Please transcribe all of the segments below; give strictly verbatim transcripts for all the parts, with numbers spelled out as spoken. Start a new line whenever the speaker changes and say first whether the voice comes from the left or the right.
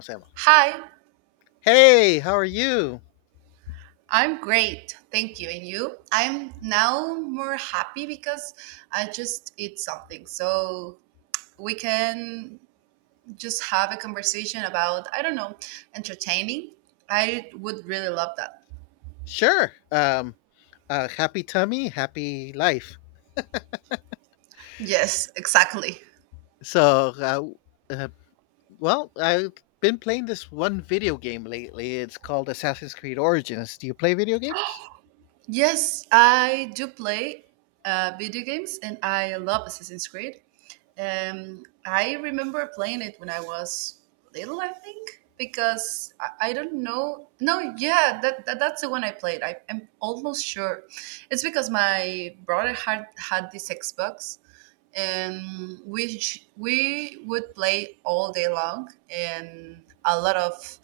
left: Sama.
right: Hi,
left: Hey, how are you?
right: I'm great. Thank you. And you? I'm now more happy because I just ate something. So we can just have a conversation about, I don't know, entertaining. I would really love that.
left: Sure. Um, uh, Happy tummy, happy life.
right: Yes, exactly.
left: So, uh, uh, well, I've been playing this one video game lately. It's called Assassin's Creed Origins. Do you play video games?
right: Yes, I do play uh, video games, and I love Assassin's Creed. Um, I remember playing it when I was little, I think, because I, I don't know. No, yeah, that, that that's the one I played. I, I'm almost sure it's because my brother had had this Xbox, and we sh- we would play all day long and a lot of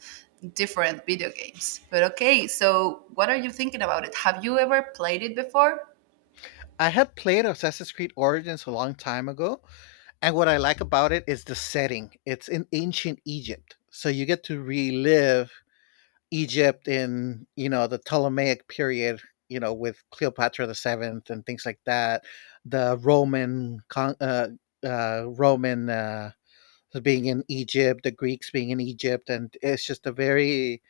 right: different video games. But okay, so what are you thinking about it? Have you ever played it before?
left: I had played Assassin's Creed Origins a long time ago, and what I like about it is the setting. It's in ancient Egypt, so you get to relive Egypt in, you know, the Ptolemaic period, you know, with Cleopatra the Seventh and things like that. The Roman, con- uh, uh, Roman uh, being in Egypt, the Greeks being in Egypt, and it's just a very,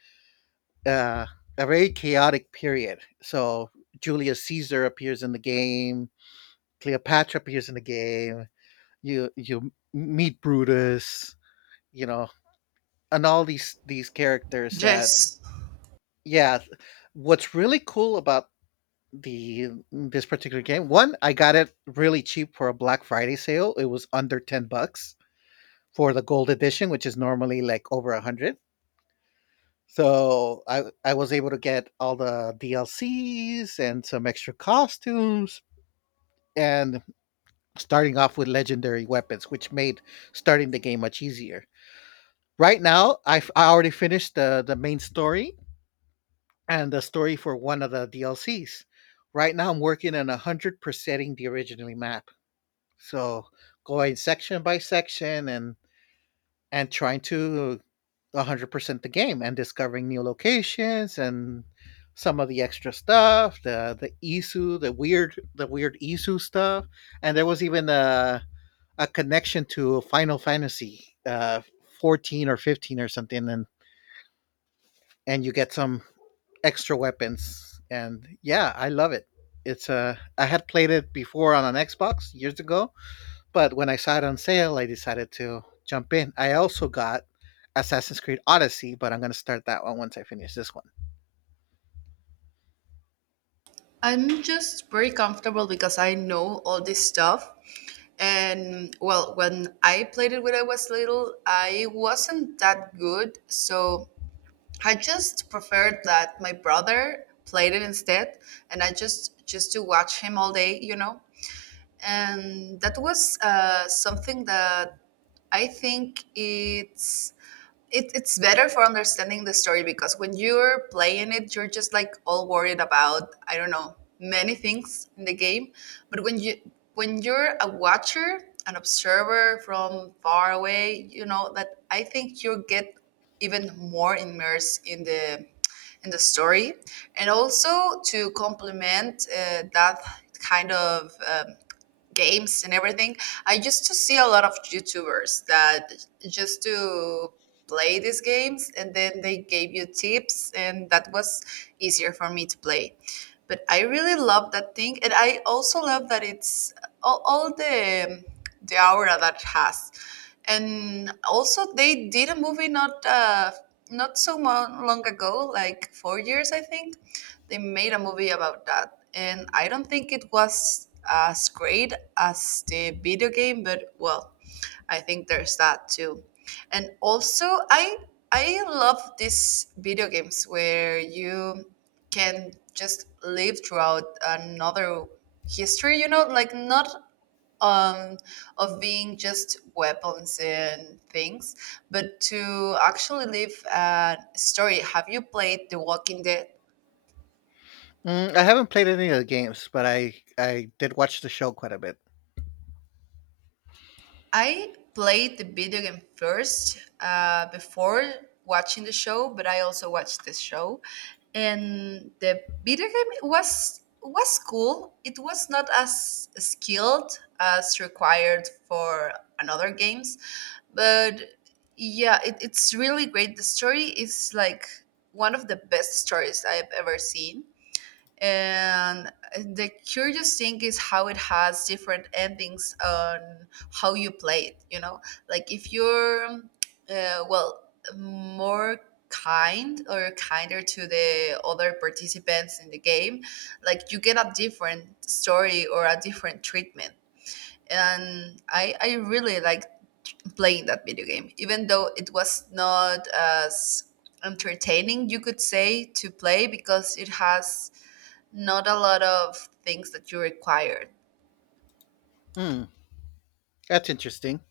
left: uh, a very chaotic period. So Julius Caesar appears in the game. Cleopatra appears in the game. You you meet Brutus, you know, and all these these characters that
right: Yes.
left: yeah, what's really cool about the mm, this particular game. One, I got it really cheap for a Black Friday sale. It was under ten bucks for the gold edition, which is normally like over a hundred. So I I was able to get all the D L Cs and some extra costumes and starting off with legendary weapons, which made starting the game much easier. Right now, I I already finished the the main story and the story for one of the D L Cs. Right now, I'm working on a hundred percenting the original map. So going section by section and and trying to a hundred percent the game and discovering new locations and some of the extra stuff, the the Isu, the weird the weird Isu stuff, and there was even a a connection to Final Fantasy uh fourteen or fifteen or something, and and you get some extra weapons, and yeah, I love it. It's uh I had played it before on an Xbox years ago. But when I saw it on sale, I decided to jump in. I also got Assassin's Creed Odyssey, but I'm going to start that one once I finish this one.
right: I'm just very comfortable because I know all this stuff. And well, when I played it when I was little, I wasn't that good. So I just preferred that my brother played it instead, and I just just to watch him all day, you know. And that was uh, something that I think it's it, it's better for understanding the story, because when you're playing it you're just like all worried about, I don't know, many things in the game. But when you, when you're a watcher, an observer from far away, you know that, I think, you get even more immersed in the in the story. And also, to complement uh, that kind of um, games and everything, I used to see a lot of YouTubers that just to play these games and then they gave you tips, and that was easier for me to play. But I really love that thing, and I also love that it's all, all the the aura that it has. And also, they did a movie not uh, not so mo- long ago, like four years I think, they made a movie about that, and I don't think it was as great as the video game. But well, I think there's that too. And also, i i love these video games where you can just live throughout another history, you know, like not um, of being just weapons and things, but to actually live a story. Have you played The Walking Dead?
left: Mm, I haven't played any of the games, but I I did watch the show quite a bit.
right: I played the video game first uh, before watching the show, but I also watched the show, and the video game was was cool. It was not as skilled as required for another games, but yeah, it, it's really great. The story is like one of the best stories I've ever seen, and the curious thing is how it has different endings on how you play it, you know. Like if you're uh, well, more kind or kinder to the other participants in the game, like, you get a different story or a different treatment. And i i really like playing that video game, even though it was not as entertaining, you could say, to play, because it has not a lot of things that you required.
left: Mm, that's interesting.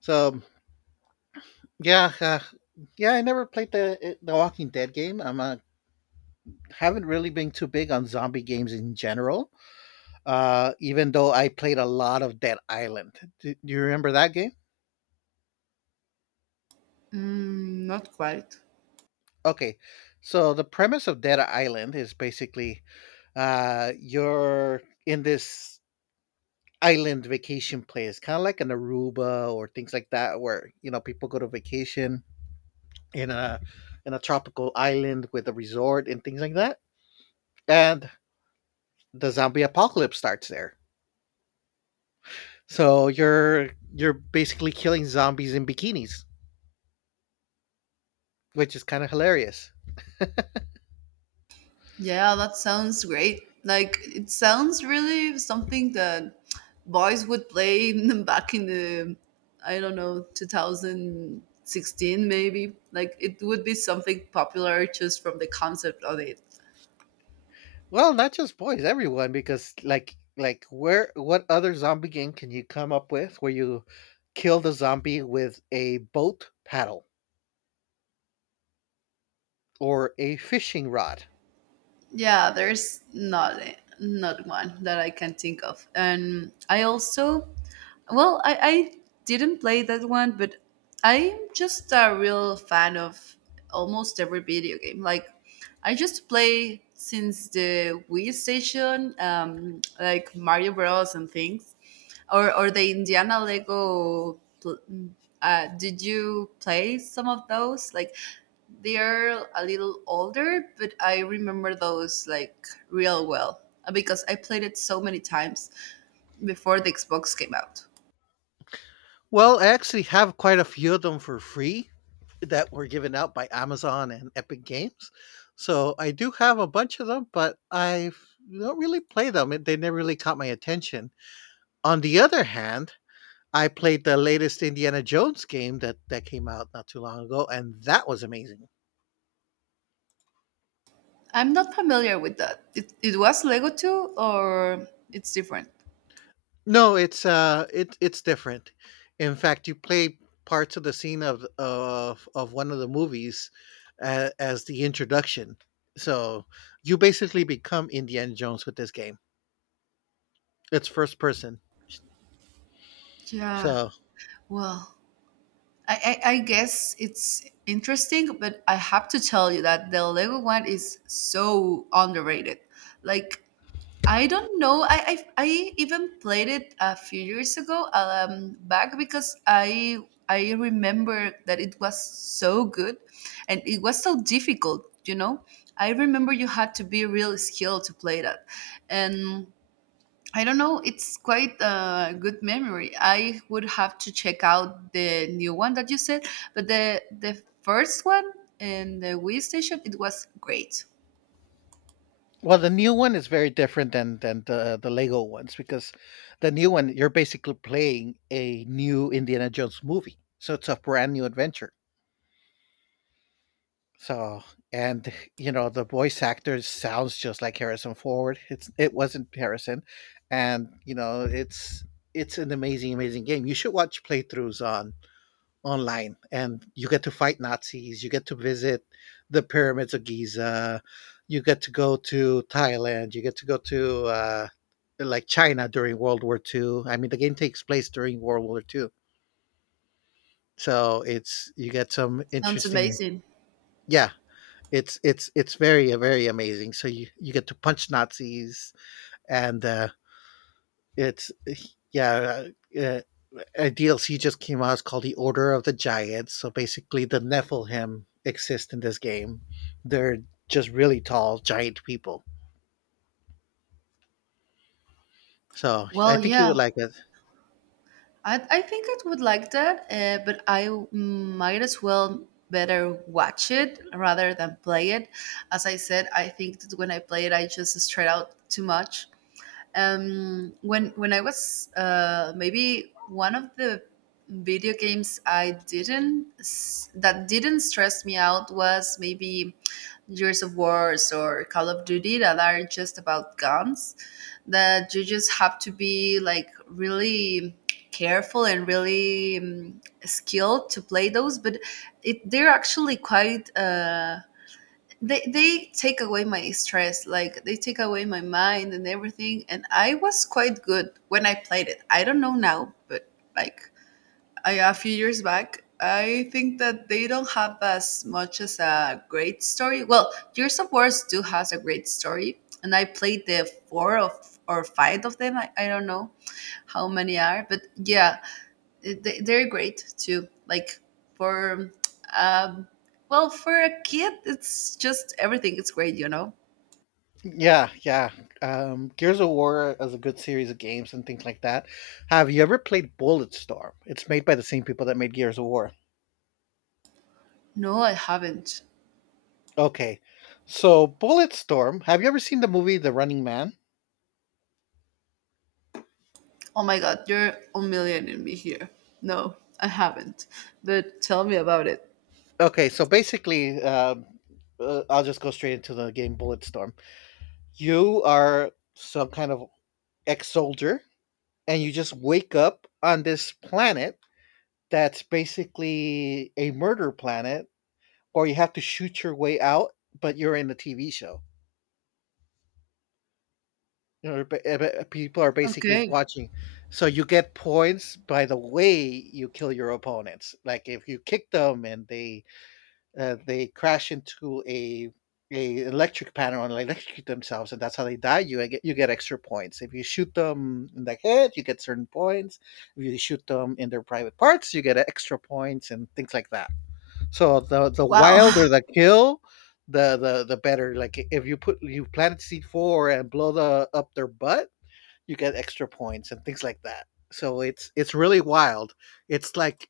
left: So yeah, uh, yeah, I never played the eh, the Walking Dead game. I'm uh, haven't really been too big on zombie games in general. Uh, even though I played a lot of Dead Island. Do, do you remember that game?
right: Mm, not quite.
left: Okay, so the premise of Dead Island is basically uh, you're in this island vacation place, kind of like an Aruba or things like that, where you know people go to vacation in a in a tropical island with a resort and things like that, and the zombie apocalypse starts there. So you're you're basically killing zombies in bikinis, which is kind of hilarious.
right: Yeah, that sounds great. Like, it sounds really something that boys would play back in the, I don't know, twenty sixteen maybe. Like, it would be something popular just from the concept of it.
left: Well, not just boys, everyone, because like like where what other zombie game can you come up with where you kill the zombie with a boat paddle or a fishing rod?
right: Yeah, there's not not one that I can think of. And I also, well, I, I didn't play that one, but I'm just a real fan of almost every video game. Like, I just play since the Wii Station, um, like Mario Bros. And things, or or the Indiana Lego. Pl- mm, Uh, did you play some of those? Like, they're a little older, but I remember those like real well uh, because I played it so many times before the Xbox came out.
left: Well, I actually have quite a few of them for free that were given out by Amazon and Epic Games. So I do have a bunch of them, but I don't really play them. It- They never really caught my attention. On the other hand, I played the latest Indiana Jones game that, that came out not too long ago, and that was amazing.
right: I'm not familiar with that. It, it was Lego two, or it's different?
left: No, it's uh, it it's different. In fact, you play parts of the scene of of of one of the movies uh, as the introduction. So you basically become Indiana Jones with this game. It's first person.
right: Yeah,
left: So
right: well, I, I, I guess it's interesting, but I have to tell you that the Lego one is so underrated. Like, I don't know. I I, I even played it a few years ago um, back, because I I remember that it was so good, and it was so difficult. You know, I remember you had to be real skilled to play that, and I don't know. It's quite a good memory. I would have to check out the new one that you said, but the the first one in the Wii station, it was great.
left: well, the new one is very different than than the the Lego ones, because the new one you're basically playing a new Indiana Jones movie. So it's a brand new adventure. So, and you know, the voice actor sounds just like Harrison Ford. It's it wasn't Harrison, and you know, it's it's an amazing, amazing game. You should watch playthroughs on online, and you get to fight Nazis. You get to visit the pyramids of Giza. You get to go to Thailand. You get to go to uh, like China during World War Two. I mean, the game takes place during World War Two, so it's you get some
right: Sounds
left: interesting.
right: amazing.
left: Yeah, it's it's it's very uh, very amazing. So you you get to punch Nazis, and uh, it's eh, yeah. Uh, a D L C just came out. It's called the Order of the Giants. So basically, the Nephilim exist in this game. They're just really tall, giant people. So I
right: Well,
left: think you
right: yeah.
left: would like it.
right: I, I think I would like that, uh, but I might as well better watch it rather than play it. As I said, I think that when I play it, I just straight out too much. Um, when when I was uh, maybe, one of the video games I didn't s- that didn't stress me out was maybe Gears of Wars or Call of Duty, that are just about guns, that you just have to be like really careful and really um, skilled to play those. But it they're actually quite uh, they they take away my stress, like they take away my mind and everything, and I was quite good when I played it. I don't know now, but like, I, a few years back. I think that they don't have as much as a great story. Well, Gears of War do has a great story, and I played the four of or five of them. I, I don't know how many are, but yeah, they, they're great too. Like, for um, well, for a kid, it's just everything. It's great, you know.
left: Yeah, yeah. Um, Gears of War is a good series of games and things like that. Have you ever played Bulletstorm? It's made by the same people that made Gears of War.
right: No, I haven't.
left: Okay. So Bulletstorm, have you ever seen the movie The Running Man?
right: Oh my god, you're a million in me here. No, I haven't. But tell me about it.
left: Okay, so basically, um, uh, I'll just go straight into the game Bulletstorm. You are some kind of ex soldier, and you just wake up on this planet that's basically a murder planet, or you have to shoot your way out, but you're in a T V show. You know, ba- eh, ba- people are basically
right: Okay.
left: watching. So you get points by the way you kill your opponents. Like if you kick them and they uh, they crash into a a electric panel and electrocute themselves, and that's how they die. You get you get extra points if you shoot them in the head. You get certain points. If you shoot them in their private parts, you get extra points and things like that. So the the
right: Wow.
left: wilder the kill, the the the better. Like if you put you plant seed four and blow the up their butt, you get extra points and things like that. So it's it's really wild. It's like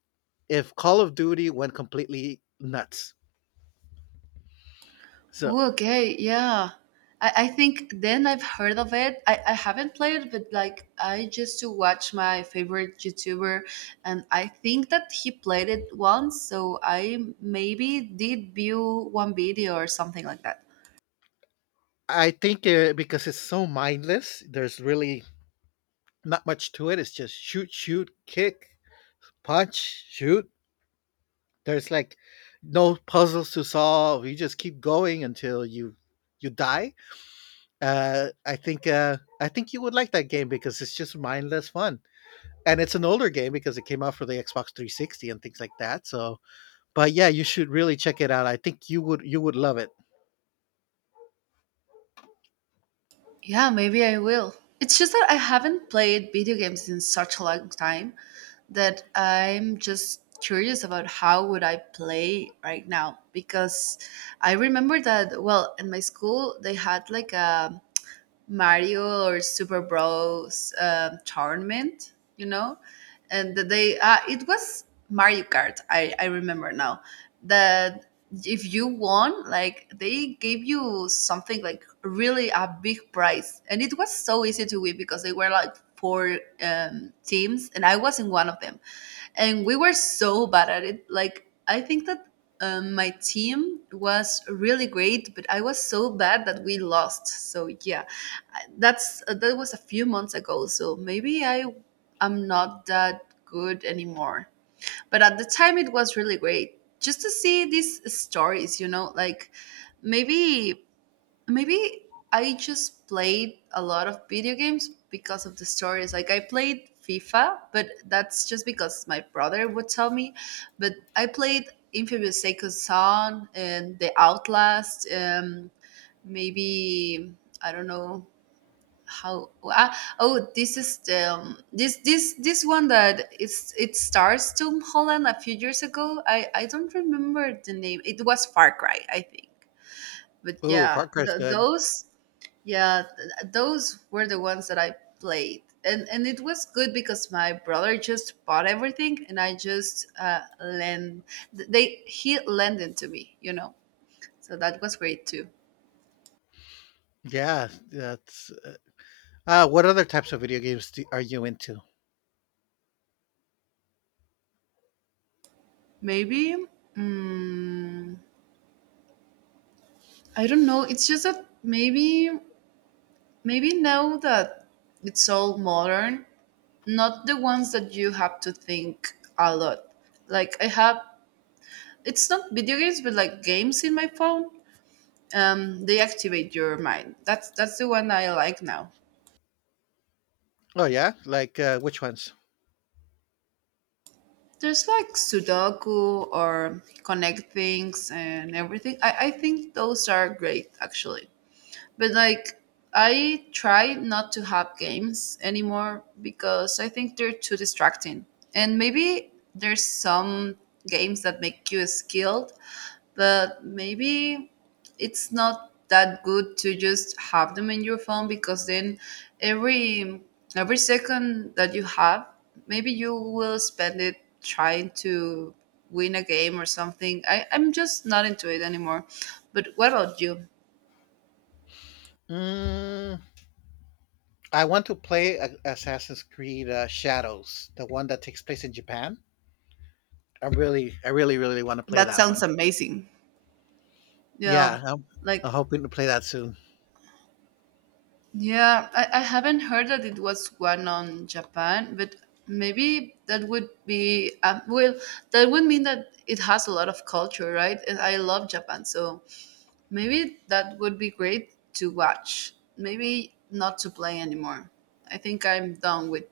left: if Call of Duty went completely nuts. So
right: Okay. Yeah. I, I think then I've heard of it. I, I haven't played it, but like, I just to watch my favorite YouTuber, and I think that he played it once. So I maybe did view one video or something like that.
left: I think uh, because it's so mindless, there's really not much to it. It's just shoot, shoot, kick, punch, shoot. There's like no puzzles to solve. You just keep going until you you die. Uh, I think uh, I think you would like that game because it's just mindless fun, and it's an older game because it came out for the Xbox three sixty and things like that. So, but yeah, you should really check it out. I think you would you would love it.
right: Yeah, maybe I will. It's just that I haven't played video games in such a long time, that I'm just curious about how would I play right now. Because I remember that, well, in my school they had like a Mario or Super Bros um tournament, you know, and that they uh, it was Mario Kart. I I remember now that if you won, like, they gave you something like really a big prize, and it was so easy to win because they were like four um, teams, and I was in one of them, and we were so bad at it. Like, I think that um, my team was really great, but I was so bad that we lost. So yeah, I- that's uh, that was a few months ago. So maybe I am not that good anymore. But at the time, it was really great just to see these stories. You know, like, maybe Maybe I just played a lot of video games because of the stories. Like, I played FIFA, but that's just because my brother would tell me. But I played Infamous Second Son and The Outlast. Um, maybe I don't know how. Ah, oh, this is the um, this this this one that it's it stars Tom Holland a few years ago. I I don't remember the name. It was Far Cry, I think. But
left: Ooh,
right: yeah,
left: Far Cry's
right: th-
left: good.
right: those yeah, th- those were the ones that I played, and and it was good because my brother just bought everything, and I just uh, lend. Th- They he lent it to me, you know. So that was great too.
left: Yeah, that's uh, what other types of video games do, are you into?
right: Maybe, mm, I don't know. It's just that maybe maybe now that it's all modern, not the ones that you have to think a lot. Like, I have, it's not video games, but like games in my phone, um, they activate your mind. That's that's the one I like now.
left: Oh yeah, like uh, which ones?
right: There's like Sudoku or connect things and everything. I, I think those are great actually. But like, I try not to have games anymore because I think they're too distracting. And maybe there's some games that make you skilled, but maybe it's not that good to just have them in your phone, because then every every second that you have, maybe you will spend it trying to win a game or something. I, I'm just not into it anymore. But what about you?
left: Mm, I want to play a- Assassin's Creed uh, Shadows, the one that takes place in Japan. I really, I really, really want to play
right: That
left: that
right: sounds
left: one.
right: amazing. Yeah,
left: Yeah, I'm, I'm
right: like,
left: hoping to play that soon.
right: yeah, I, I haven't heard that it was one on Japan, but maybe that would be um, well, that would mean that it has a lot of culture, right? And I love Japan, so maybe that would be great to watch. Maybe not to play anymore. I think I'm done with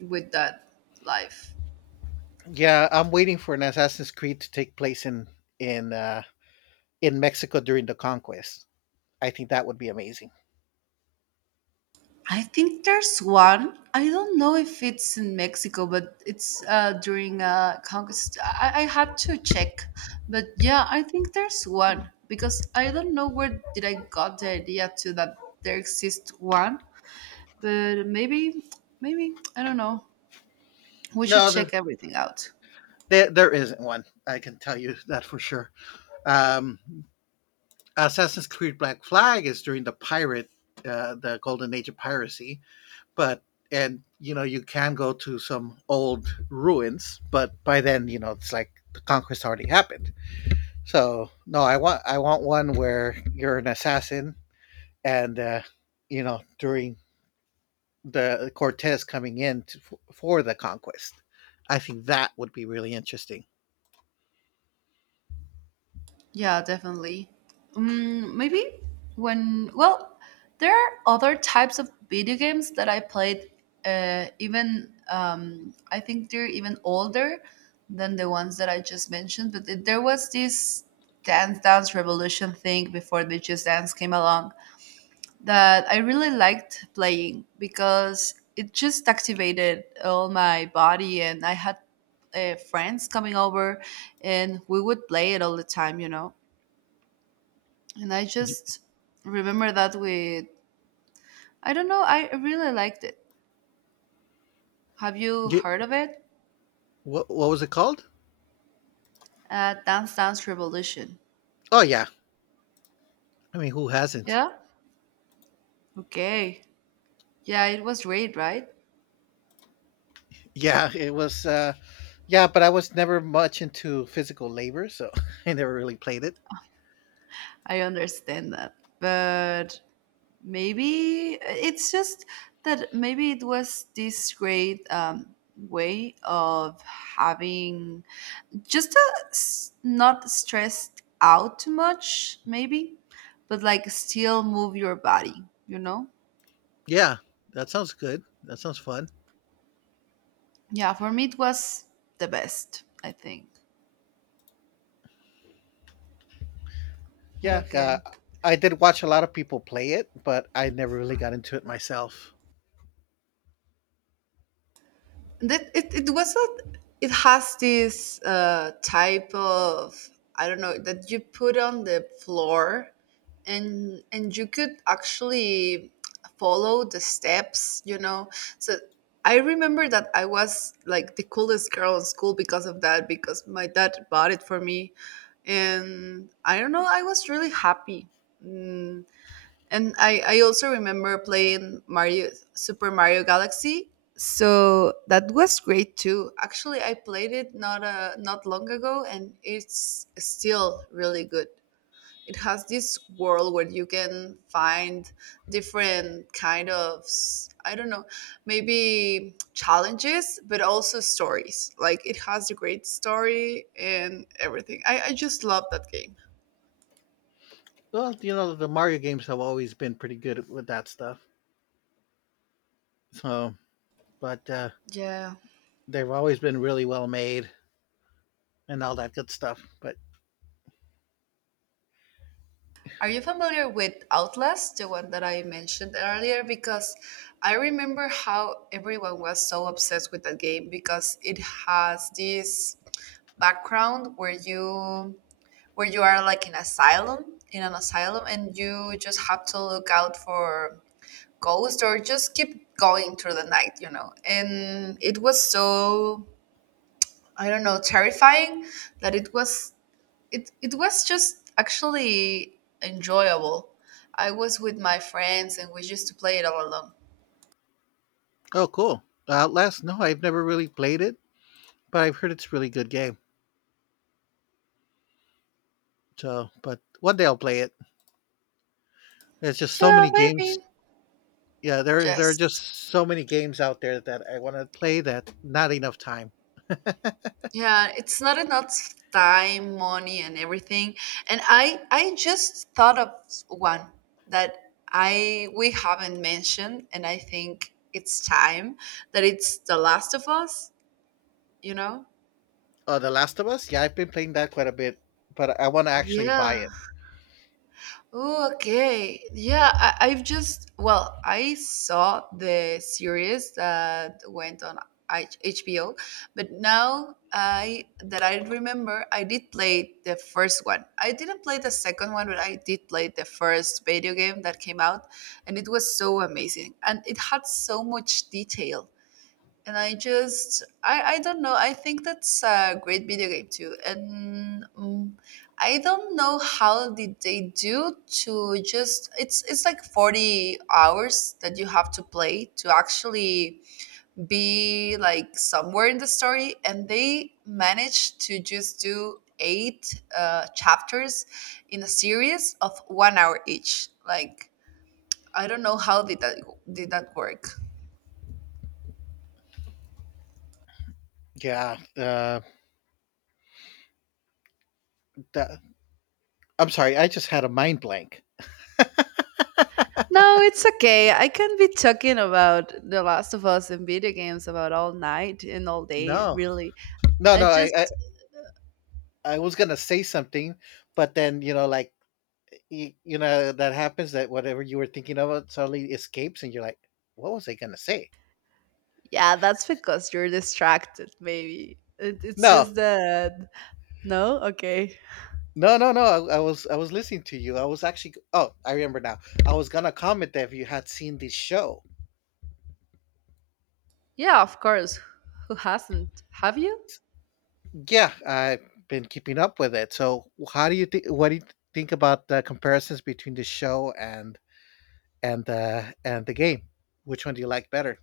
right: with that life.
left: Yeah, I'm waiting for an Assassin's Creed to take place in in uh, in Mexico during the conquest. I think that would be amazing.
right: I think there's one. I don't know if it's in Mexico, but it's uh, during uh, conquest. I, I had to check, but yeah, I think there's one, because I don't know where did I got the idea to that there exists one, but maybe, maybe I don't know. We should
left: No, there,
right: check everything out.
left: there, there isn't one. I can tell you that for sure. Um, Assassin's Creed Black Flag is during the pirate, uh, the golden age of piracy, but and you know you can go to some old ruins, but by then you know it's like the conquest already happened. So no, I want I want one where you're an assassin and uh, you know during the Cortez coming in to, for the conquest. I think that would be really interesting.
right: Yeah, definitely. Um, maybe when, well, there are other types of video games that I played, uh, even, um, I think they're even older than the ones that I just mentioned. But th- there was this Dance Dance Revolution thing before the Just Dance came along that I really liked playing because it just activated all my body and I had uh, friends coming over and we would play it all the time, you know? And I
left: Y-
right: just remember that with, I don't know, I really liked it. Have you heard of it?
left: What what was it called?
right: Uh, Dance Dance Revolution.
left: Oh yeah, I mean who hasn't?
right: Yeah? Okay. Yeah, it was great, right?
left: Yeah, it was. Uh, yeah, but I was never much into physical labor, so I never really played it.
right: I understand that. But maybe it's just that maybe it was this great um, way of having just a s- not stressed out too much, maybe, but like still move your body, you know?
left: Yeah, that sounds good. That sounds fun.
right: Yeah, for me it was the best, I think. But
left: Yeah, uh,
right: okay.
left: I did watch a lot of people play it, but I never really got into it myself.
right: That it, it was not it has this uh, type of I don't know that you put on the floor and and you could actually follow the steps, you know. So I remember that I was like the coolest girl in school because of that because my dad bought it for me and I don't know, I was really happy. Mm, And I, I also remember playing Mario Super Mario Galaxy. So that was great too. Actually, I played it not uh, not long ago and it's still really good. It has this world where you can find different kind of s- I don't know, maybe challenges, but also stories. Like it has a great story and everything. I, I just love that game.
left: Well, you know, the Mario games have always been pretty good with that stuff. So, but uh,
right: Yeah.
left: they've always been really well made and all that good stuff. But
right: Are you familiar with Outlast, the one that I mentioned earlier? Because I remember how everyone was so obsessed with that game because it has this background where you where you are like in asylum in an asylum and you just have to look out for ghosts or just keep going through the night, you know. And it was so I don't know, terrifying that it was it it was just actually enjoyable. I was with my friends and we used to play it all alone.
left: oh, cool. Outlast? No, I've never really played it, but I've heard it's a really good game. So, but one day I'll play it. There's just so
right: Yeah,
left: many games.
right: maybe.
left: Yeah, there there are just
right: Yes.
left: so many games out there that I want to play that not enough time.
right: Yeah, it's not enough time, money, and everything. And I I just thought of one that I we haven't mentioned, and I think it's time that it's The Last of Us. You know?
left: Uh, The Last of Us, yeah, I've been playing that quite a bit, but I want to actually buy
right: Yeah.
left: it.
right: Oh, okay. Yeah, I, I've just, well, I saw the series that went on H- HBO, but now I, that I remember, I did play the first one. I didn't play the second one, but I did play the first video game that came out, and it was so amazing. And it had so much detail and I just I I don't know. I think that's a great video game too, and um, I don't know how did they do to just it's it's like forty hours that you have to play to actually be like somewhere in the story, and they managed to just do eight uh, chapters in a series of one hour each. Like I don't know how did that did that work.
left: Yeah, uh, that, I'm sorry, I just had a mind blank.
right: No, it's okay. I can be talking about The Last of Us and video games about all night and all day,
left: No,
right: really.
left: no, no,
right: I
left: I, I
right: just,
left: I was gonna say something, but then you know, like you, you know, that happens that whatever you were thinking about suddenly escapes, and you're like, what was I gonna say?
right: yeah, that's because you're distracted, maybe. It, it's
left: No,
right: just that. No? Okay.
left: No, no, no. I, I was I was listening to you. I was actually oh, I remember now. I was gonna comment that if you had seen this show.
right: Yeah, of course. Who hasn't? Have you?
left: Yeah, I've been keeping up with it. So how do you think? What do you think about the comparisons between the show and and uh, and the game? Which one do you like better?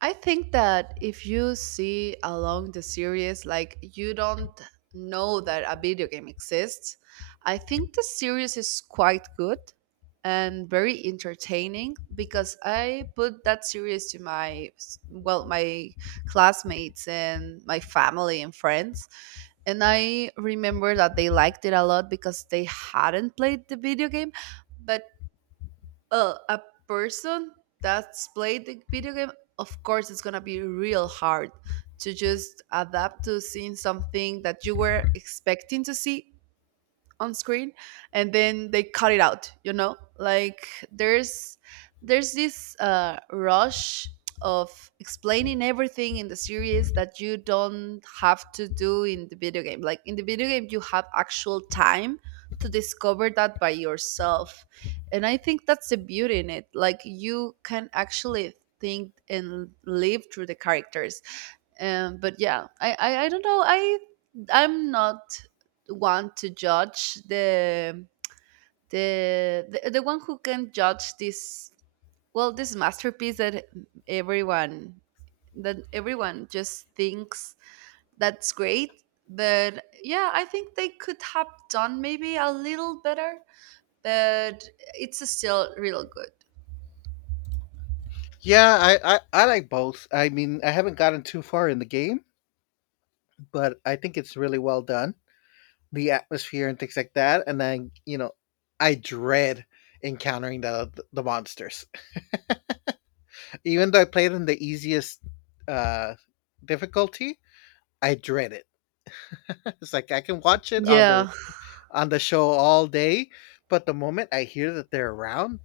right: I think that if you see along the series, like you don't know that a video game exists, I think the series is quite good and very entertaining because I put that series to my, well, my classmates and my family and friends. And I remember that they liked it a lot because they hadn't played the video game, but uh, a person that's played the video game, of course, it's gonna be real hard to just adapt to seeing something that you were expecting to see on screen and then they cut it out, you know, like there's there's this uh, rush of explaining everything in the series that you don't have to do in the video game. Like in the video game you have actual time to discover that by yourself, and I think that's the beauty in it. Like you can actually think and live through the characters. um but yeah, I, I I don't know, I I'm not one to judge the the the, the one who can judge this, well, this masterpiece that everyone that everyone just thinks that's great. But yeah, I think they could have done maybe a little better, but it's still real good.
left: Yeah, I, I I like both. I mean, I haven't gotten too far in the game, but I think it's really well done. The atmosphere and things like that, and then you know, I dread encountering the the monsters. Even though I played in the easiest uh, difficulty, I dread it. It's like I can watch it on the
right: Yeah.
left: on the show all day, but the moment I hear that they're around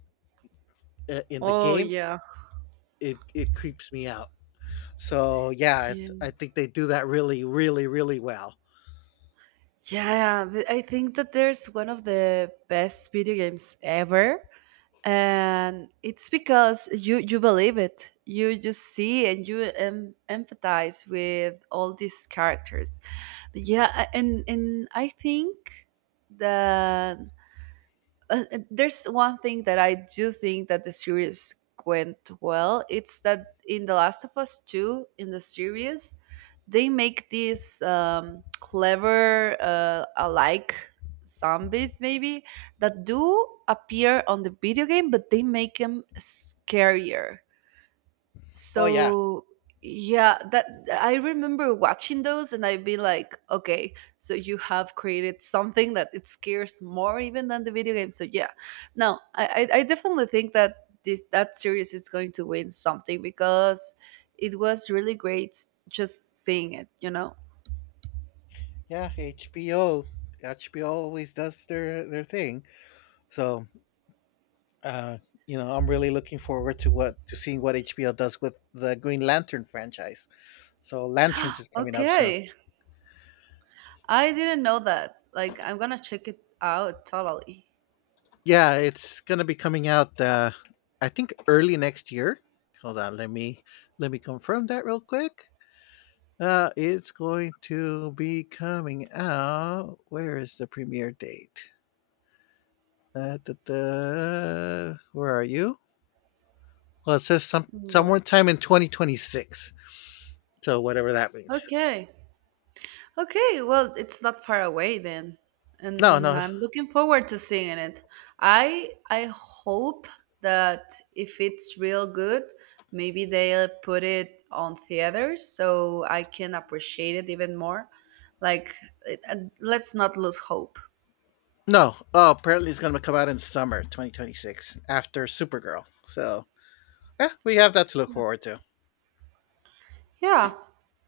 left: uh, in the
right: Oh
left: game,
right: yeah.
left: it it creeps me out. So yeah, I,
right: Yeah.
left: th- I think they do that really, really, really well.
right: Yeah, th- I think that there's one of the best video games ever, and it's because you you believe it. You just see and you em- empathize with all these characters. But yeah, I- and and I think that uh, uh, there's one thing that I do think that the series went well. It's that in The Last of Us two, in the series, they make these um, clever uh, alike zombies, maybe, that do appear on the video game, but they make them scarier,
left: Oh yeah,
right: so yeah. That I remember watching those and I'd be like, okay, so you have created something that it scares more even than the video game. So yeah, no, i i, I definitely think that this that series is going to win something because it was really great just seeing it, you know.
left: yeah. HBO, H B O always does their their thing. So uh, you know, I'm really looking forward to what to seeing what H B O does with the Green Lantern franchise. So Lanterns is coming up soon.
right: Okay, I didn't know that. Like, I'm gonna check it out totally.
left: Yeah, it's gonna be coming out. Uh, I think early next year. Hold on, let me let me confirm that real quick. Uh, it's going to be coming out. Where is the premiere date? Uh, da, da, where are you? Well, it says some
right: What.
left: somewhere time in twenty twenty-six. So whatever that means.
right: Okay. Okay, well, it's not far away then.
left: No,
right: And
left: no, it's-
right: I'm looking forward to seeing it. I I hope that if it's real good, maybe they'll put it on theaters so I can appreciate it even more. Like, it- uh, let's not lose hope.
left: no. Oh, apparently it's gonna come out in summer twenty twenty-six after Supergirl. So yeah, we have that to look
right: Yeah.
left: forward to.
right: Yeah.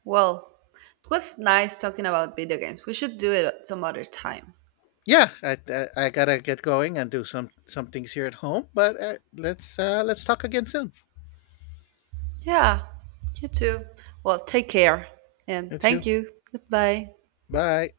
right: Well, it was nice talking about video games. We should do it some other time.
left: Yeah, I, I, I gotta get going and do some some things here at home. But uh, let's uh, let's talk again soon.
right: Yeah. You too. Well, take care and
left: You too.
right: thank you. Goodbye.
left: Bye.